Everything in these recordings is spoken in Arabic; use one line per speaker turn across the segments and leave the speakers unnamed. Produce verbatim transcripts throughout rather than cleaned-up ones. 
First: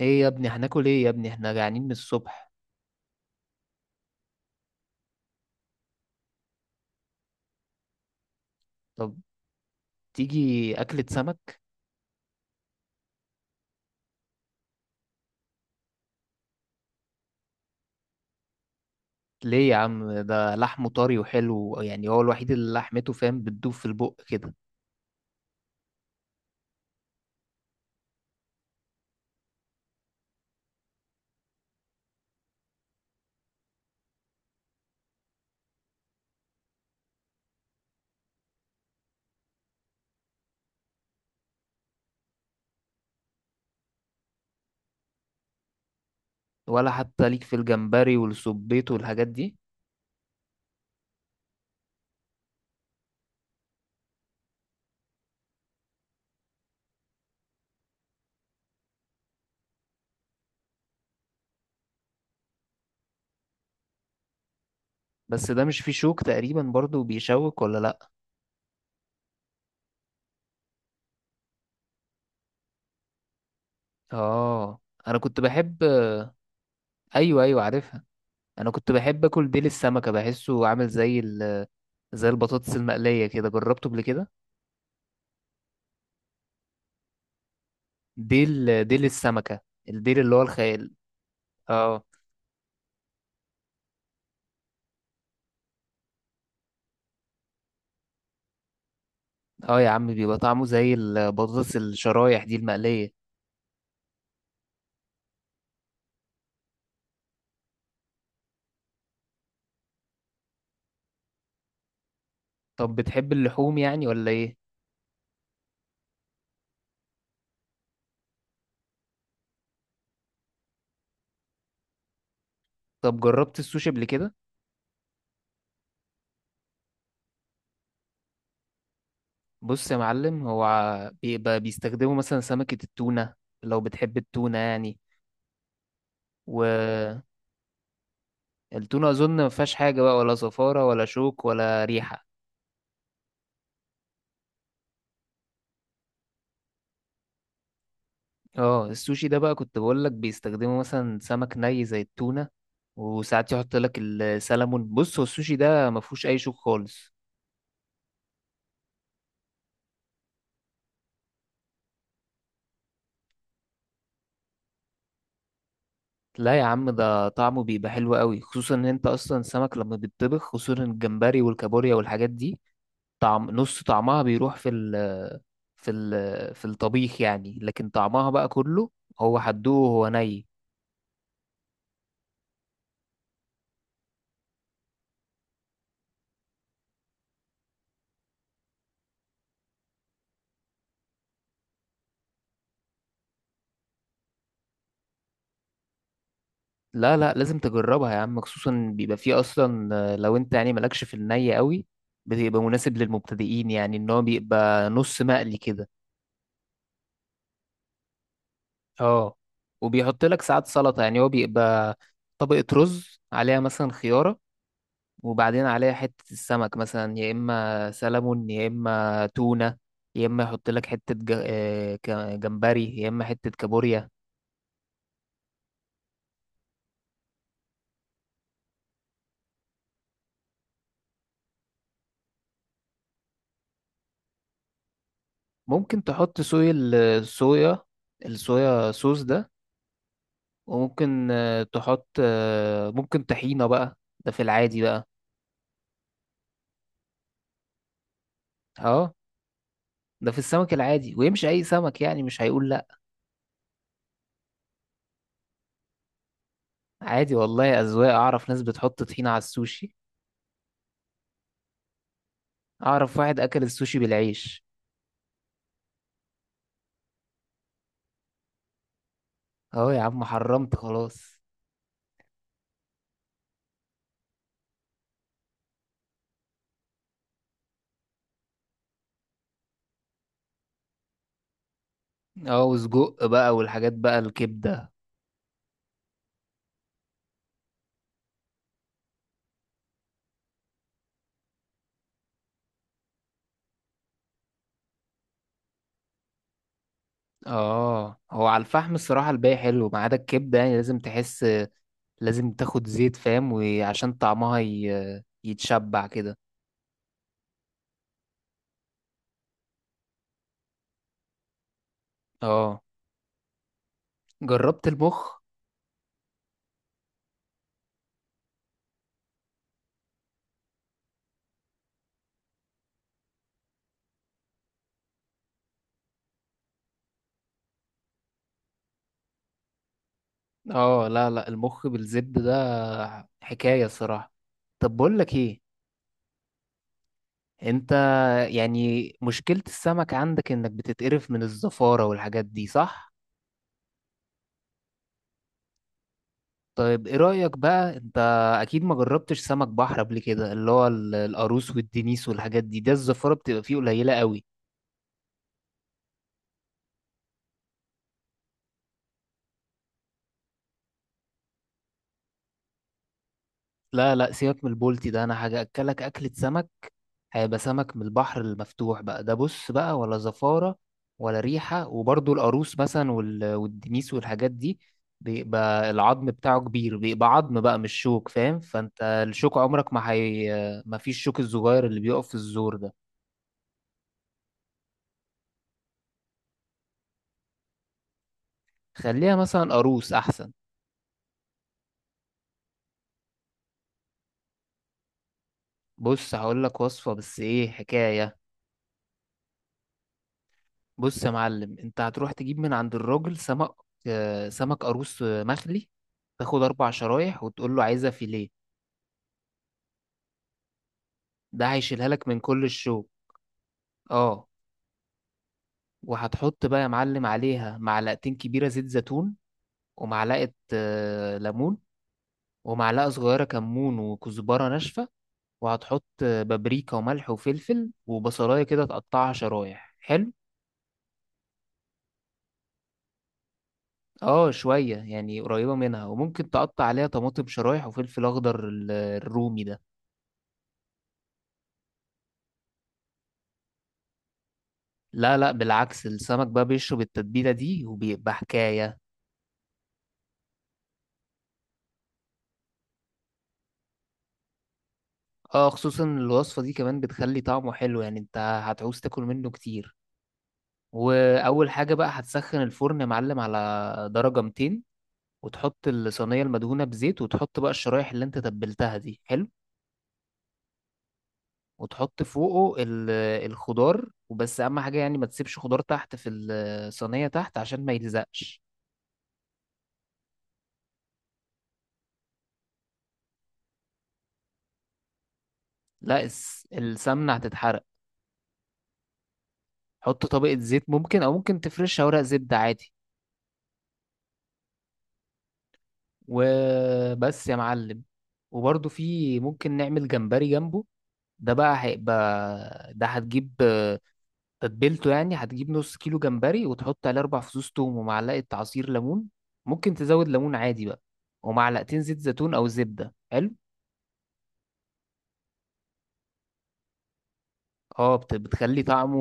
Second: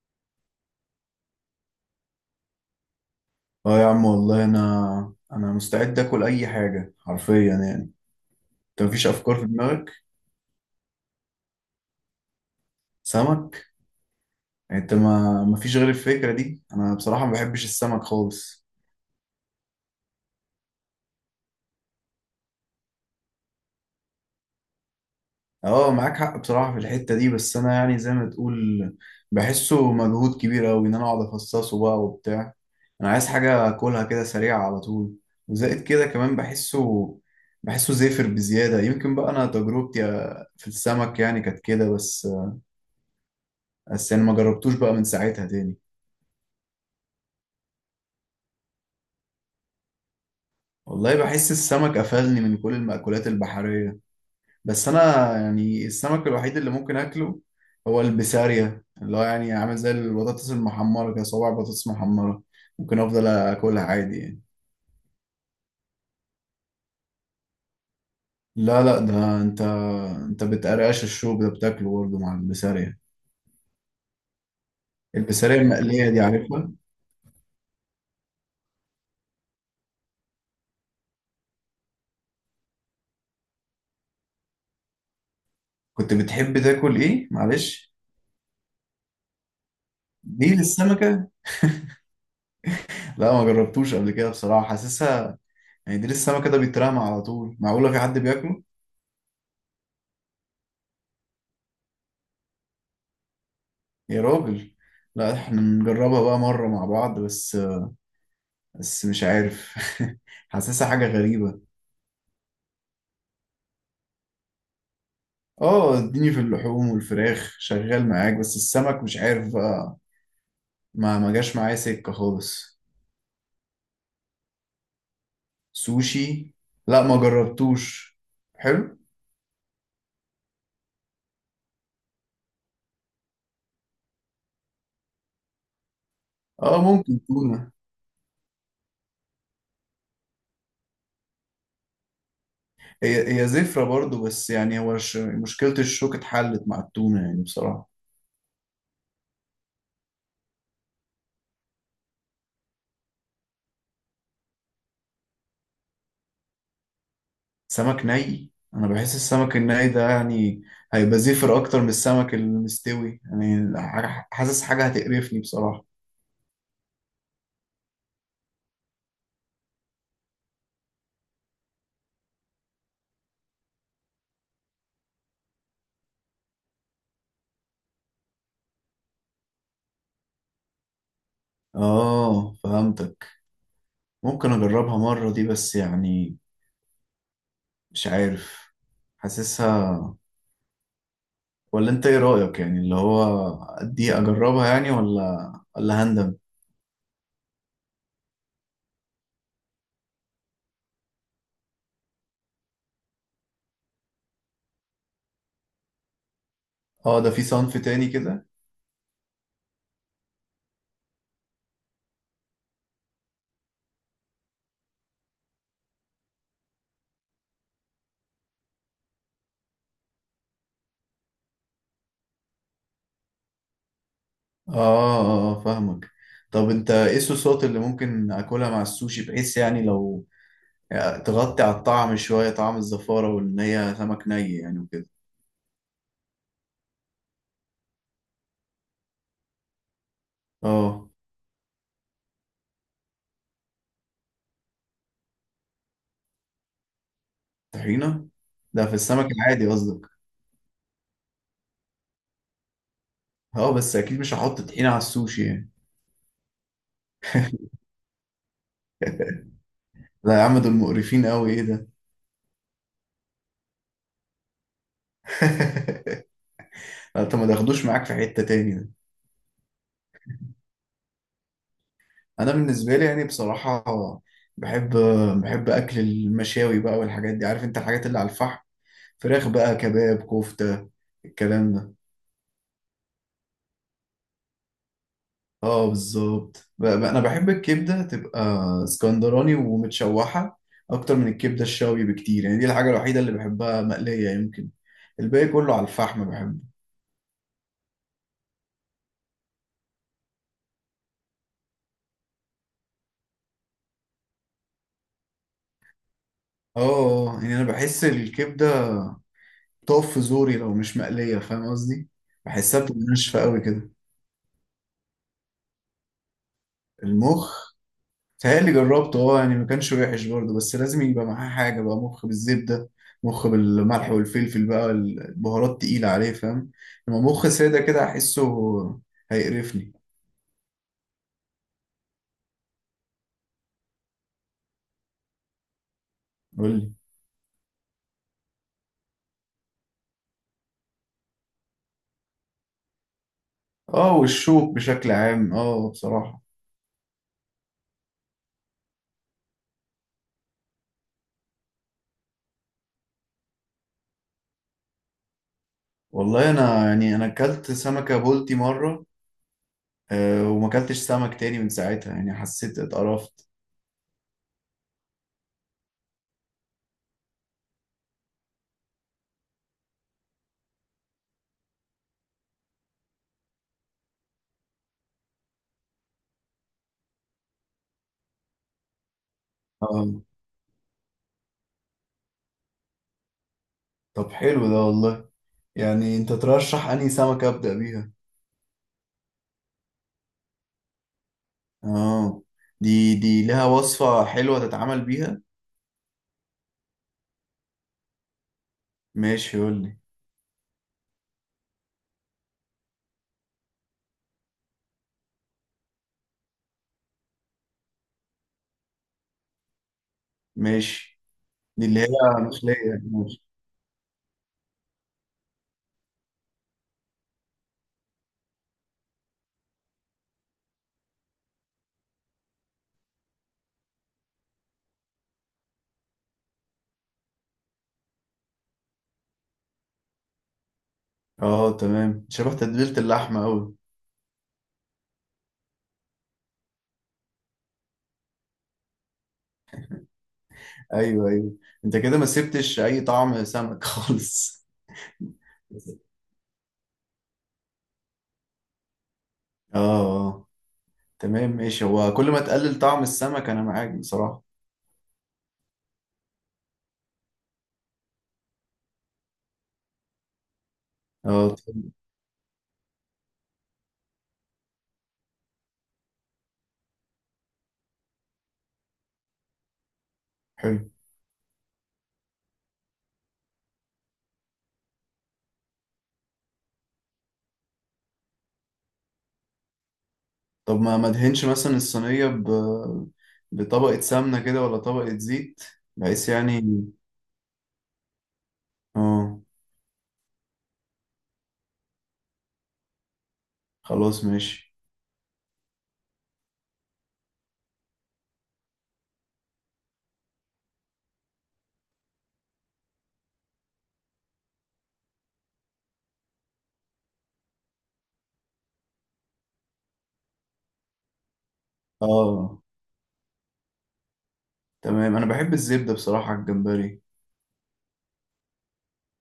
ايه يا ابني هناكل ايه يا ابني، احنا جعانين من الصبح؟
اه يا عم، والله انا انا مستعد اكل اي حاجه حرفيا يعني. انت مفيش
طب،
افكار في دماغك؟
تيجي اكلة سمك؟
سمك؟ يعني انت ما مفيش غير الفكره دي؟ انا بصراحه ما بحبش السمك خالص.
ليه يا عم؟ ده لحمه طري وحلو، يعني هو الوحيد اللي لحمته فاهم بتدوب في البق كده.
اه، معاك حق بصراحه في الحته دي، بس انا يعني زي ما تقول بحسه مجهود كبير قوي ان انا اقعد افصصه بقى وبتاع. انا عايز حاجه اكلها كده سريعه على طول. وزائد كده كمان بحسه بحسه زافر بزياده، يمكن بقى انا تجربتي في السمك يعني كانت كده بس بس انا ما جربتوش بقى من ساعتها تاني.
ولا حتى ليك في الجمبري والسبيط والحاجات دي؟
والله بحس السمك قفلني من كل المأكولات البحرية. بس أنا يعني السمك الوحيد اللي ممكن أكله هو البسارية، اللي هو يعني عامل زي البطاطس المحمرة كده، صوابع بطاطس محمرة ممكن أفضل أكلها عادي يعني.
بس ده مش فيه شوك تقريبا برضو بيشوك ولا لا؟
لا لا، ده أنت أنت بتقرقش الشوك ده بتاكله برضه مع البسارية.
اه، انا كنت
البسارية
بحب.
المقلية دي عارفها؟
ايوه ايوه، عارفها. انا كنت بحب اكل ديل السمكة، بحسه عامل زي ال... زي البطاطس المقلية كده، جربته قبل كده.
كنت بتحب تاكل إيه، معلش؟
ديل ديل السمكة، الديل اللي هو
ديل
الخيال.
السمكة؟
اه.
لا، ما جربتوش قبل كده بصراحة، حاسسها يعني ديل السمكة ده بيترمى على طول، معقولة في حد بياكله؟
اه يا عم، بيبقى طعمه زي البطاطس الشرايح دي المقلية.
يا راجل! لا، احنا نجربها بقى مرة مع بعض بس بس مش عارف. حاسسها حاجة غريبة.
طب، بتحب اللحوم يعني ولا ايه؟
اه، اديني في اللحوم والفراخ شغال معاك، بس السمك مش عارف بقى. ما ما جاش معايا سكة خالص.
طب، جربت السوشي قبل كده؟
سوشي؟ لا، ما جربتوش. حلو.
بص يا معلم، هو ع- بيبقى بيستخدموا مثلا سمكة التونة، لو بتحب التونة يعني،
اه، ممكن
والتونة
تونة.
أظن ما فيهاش حاجة بقى، ولا زفارة ولا شوك ولا ريحة.
هي هي زفرة برضو، بس يعني هو ش- مشكلة الشوك اتحلت مع التونة يعني بصراحة.
اه، السوشي ده بقى كنت بقول لك بيستخدموا مثلا سمك ني زي التونة، وساعات يحط لك السلمون. بص، هو السوشي ده ما فيهوش أي شوك خالص.
سمك ني، انا بحس السمك الني ده يعني هيبقى زفر اكتر من السمك المستوي يعني، ح- حاسس حاجة هتقرفني بصراحة.
لا يا عم، ده طعمه بيبقى حلو قوي، خصوصا ان انت اصلا السمك لما بيتطبخ، خصوصا الجمبري والكابوريا والحاجات دي، طعم نص طعمها بيروح في ال في ال في الطبيخ يعني، لكن طعمها بقى كله هو حدوه وهو ني.
اه، فهمتك. ممكن اجربها مرة دي، بس يعني مش عارف، حاسسها. ولا انت ايه رأيك يعني، اللي هو دي اجربها يعني، ولا ولا هندم؟
لا لا، لازم تجربها يا عم، خصوصا بيبقى فيه اصلا، آه، لو انت يعني مالكش في الني قوي، بيبقى مناسب للمبتدئين، يعني ان هو بيبقى نص مقلي كده.
اه، ده في صنف تاني كده.
اه، وبيحط لك ساعات سلطة، يعني هو بيبقى طبقة رز عليها مثلا خيارة، وبعدين عليها حتة السمك، مثلا يا إما سلمون يا إما تونة، يا إما يحط لك حتة ج- آه، ك- جمبري، يا إما حتة كابوريا.
اه اه، آه، فاهمك. طب انت ايه الصوصات اللي ممكن اكلها مع السوشي، بحيث يعني لو يعني تغطي على الطعم شوية، طعم الزفارة، وإن هي سمك ني يعني وكده؟
ممكن تحط صويا، الصويا الصويا صوص ده.
اه،
وممكن آه، تحط، آه، ممكن طحينة بقى، ده في العادي بقى.
طحينة؟ ده في
اه،
السمك العادي قصدك؟
ده في السمك العادي ويمشي أي سمك، يعني مش هيقول لأ.
اه، بس أكيد مش هحط طحينة على السوشي يعني.
عادي والله، أذواق، أعرف ناس بتحط طحينة على السوشي.
لا يا عم، دول مقرفين قوي، ايه ده!
أعرف واحد أكل السوشي بالعيش.
انت ما تاخدوش معاك في حتة تاني ده.
أهو يا عم، حرمت خلاص.
انا بالنسبة لي يعني بصراحة بحب بحب اكل المشاوي بقى والحاجات دي، عارف انت الحاجات اللي على الفحم. فراخ بقى، كباب، كفتة، الكلام ده.
اه، وسجق بقى والحاجات بقى الكبدة.
اه بالظبط، ب- ب- انا بحب الكبده تبقى اسكندراني ومتشوحه، اكتر من الكبده الشاوي بكتير يعني، دي الحاجه الوحيده اللي بحبها مقليه يمكن. الباقي كله على الفحم بحبه.
اه، هو على الفحم الصراحة الباقي حلو، ما عدا الكبدة، يعني لازم تحس، لازم تاخد زيت فاهم، وعشان طعمها ي... يتشبع كده.
اه يعني انا بحس الكبده بتقف في زوري لو مش مقليه، فاهم قصدي؟ بحسها
اه،
بتبقى ناشفه قوي كده.
جربت المخ.
المخ؟ تهيألي جربته، اه يعني ما كانش وحش برضه، بس لازم يبقى معاه حاجة بقى، مخ بالزبدة، مخ بالملح والفلفل بقى، البهارات تقيلة عليه فاهم؟ لما مخ سادة كده أحسه هيقرفني.
اه، لا لا، المخ بالزبدة ده حكاية صراحة. طب بقول لك ايه،
قول لي.
انت يعني مشكلة السمك عندك انك بتتقرف من الزفارة والحاجات دي، صح؟
اه، والشوك بشكل عام، اه، بصراحة.
طيب، ايه رأيك بقى انت؟ اكيد ما جربتش سمك بحر قبل كده، اللي هو ال- القاروص والدنيس والحاجات دي، ده الزفارة بتبقى فيه قليلة قوي.
والله أنا يعني أنا أكلت سمكة بولتي مرة، آه وما أكلتش سمك تاني من ساعتها يعني، حسيت اتقرفت.
لا لا، سيبك من البولتي ده، انا هاجي اكلك اكلة سمك، هيبقى سمك من البحر المفتوح بقى، ده بص بقى ولا زفارة ولا ريحة، وبرضه القاروص مثلا وال- والدنيس والحاجات دي، بيبقى العظم بتاعه كبير، بيبقى عظم بقى مش شوك، فاهم؟ فانت الشوك عمرك ما
اه،
هي، ما فيش الشوك الصغير اللي بيقف في الزور ده.
طب حلو ده والله، يعني أنت ترشح أنهي سمكة أبدأ بيها؟
خليها مثلا قاروص احسن.
اه، دي دي لها وصفة حلوة تتعامل بيها.
بص هقول لك وصفة بس ايه حكاية.
ماشي قول لي.
بص يا معلم، انت هتروح تجيب من عند الراجل سمك، آه، سمك قاروص، آه، مخلي، تاخد اربع شرايح وتقول له عايزها فيليه،
ماشي،
ده
دي اللي هي
هيشيلها لك من كل
مخلية،
الشوك.
ماشي.
اه، وهتحط بقى يا معلم عليها معلقتين كبيرة زيت زيتون، ومعلقة آه، ليمون، ومعلقة صغيرة كمون وكزبرة ناشفة، وهتحط آه، بابريكا وملح وفلفل وبصلاية كده تقطعها شرايح، حلو.
اه، تمام، شبه تتبيلة اللحمة أوي.
اه، شوية يعني قريبة منها، وممكن تقطع عليها طماطم شرايح وفلفل أخضر، ال- الرومي ده.
أيوه أيوه. أنت كده ما سبتش أي طعم سمك خالص.
لا لا، بالعكس السمك بقى بيشرب التتبيلة دي وبيبقى حكاية.
اه اه، تمام ماشي، هو كل ما تقلل طعم السمك أنا معاك بصراحة.
اه، خصوصا الوصفة دي كمان بتخلي طعمه حلو، يعني انت هتعوز تاكل منه كتير.
اه،
وأول
طيب.
حاجة بقى هتسخن الفرن يا معلم على درجة مئتين، وتحط الصينية المدهونة بزيت، وتحط بقى الشرايح اللي انت تبلتها دي، حلو،
حلو.
وتحط فوقه ال- الخضار. وبس، أهم حاجة يعني ما تسيبش خضار تحت في الصينية تحت، عشان ما يلزقش.
طب ما ما ادهنش مثلا الصينية ب... بطبقة سمنة كده ولا طبقة زيت،
لا،
بحيث يعني؟
الس- السمنة هتتحرق،
اه،
حط طبقة زيت ممكن، أو ممكن تفرشها ورق زبدة عادي،
خلاص ماشي.
وبس يا معلم. وبرضه في ممكن نعمل جمبري جنبه، ده بقى هيبقى، ده هتجيب آه، تتبيلته، يعني هتجيب نص كيلو جمبري وتحط عليه أربع فصوص توم ومعلقة عصير ليمون، ممكن تزود ليمون عادي بقى، ومعلقتين زيت زيتون
اه،
أو زبدة، حلو.
تمام، أنا بحب الزبدة بصراحة على الجمبري.
اه، بت- بتخلي طعمه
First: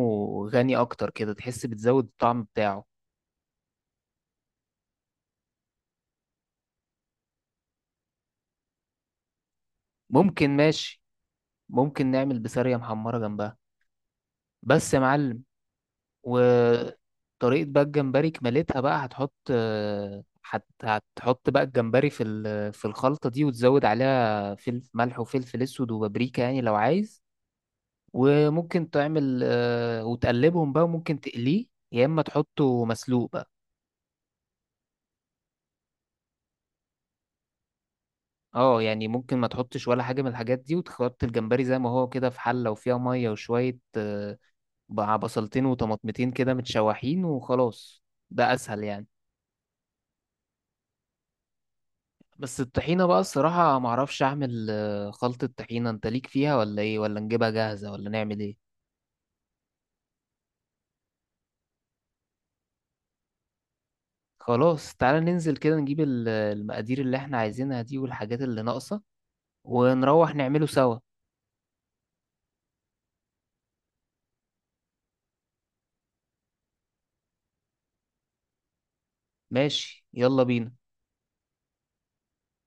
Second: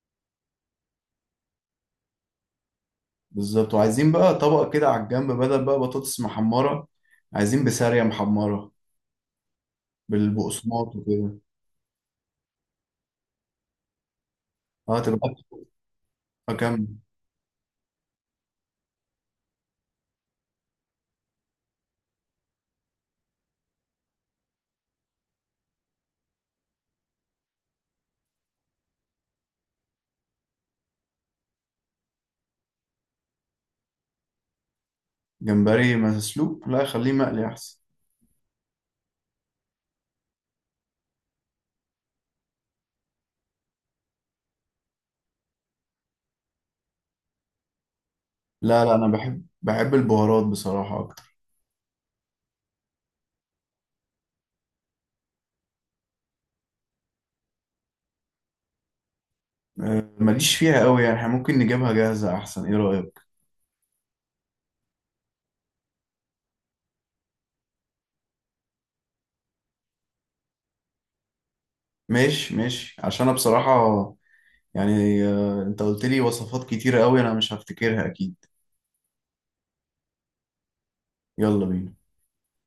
غني أكتر كده، تحس بتزود الطعم بتاعه.
بالظبط، وعايزين بقى طبق كده على الجنب، بدل بقى بطاطس محمرة، عايزين بسارية محمرة
ممكن،
بالبقسماط
ماشي،
وكده.
ممكن نعمل بسارية محمرة جنبها، بس يا
اه، تبقى
معلم.
أكلة كاملة.
وطريقة بقى الجمبري كمالتها بقى، هتحط آه، هت- هتحط بقى الجمبري في ال- في الخلطة دي، وتزود عليها فلفل ملح وفلفل اسود وبابريكا يعني لو عايز، وممكن تعمل، آه، وتقلبهم بقى، وممكن تقليه، يا اما تحطه مسلوق بقى.
جمبري مسلوق؟ لا، خليه مقلي أحسن.
اه، يعني ممكن ما تحطش ولا حاجة من الحاجات دي، وتحط الجمبري زي ما هو كده في حلة وفيها مية وشوية، آه، بقى بصلتين وطماطمتين كده متشوحين، وخلاص، ده اسهل
لا لا،
يعني.
أنا بحب بحب البهارات بصراحة أكتر.
بس الطحينة بقى الصراحة معرفش أعمل، آه، خلطة طحينة، أنت ليك فيها ولا إيه؟ ولا نجيبها جاهزة ولا نعمل إيه؟
آه، ماليش فيها قوي يعني، احنا ممكن نجيبها جاهزة أحسن، إيه رأيك؟
خلاص، تعالى ننزل كده نجيب ال- المقادير اللي إحنا عايزينها دي والحاجات اللي ناقصة، ونروح نعمله سوا.
ماشي ماشي، عشان أنا بصراحة يعني آه، أنت قلت لي وصفات كتيرة قوي، أنا مش هفتكرها أكيد.
ماشي، يلا بينا.
يلا بينا.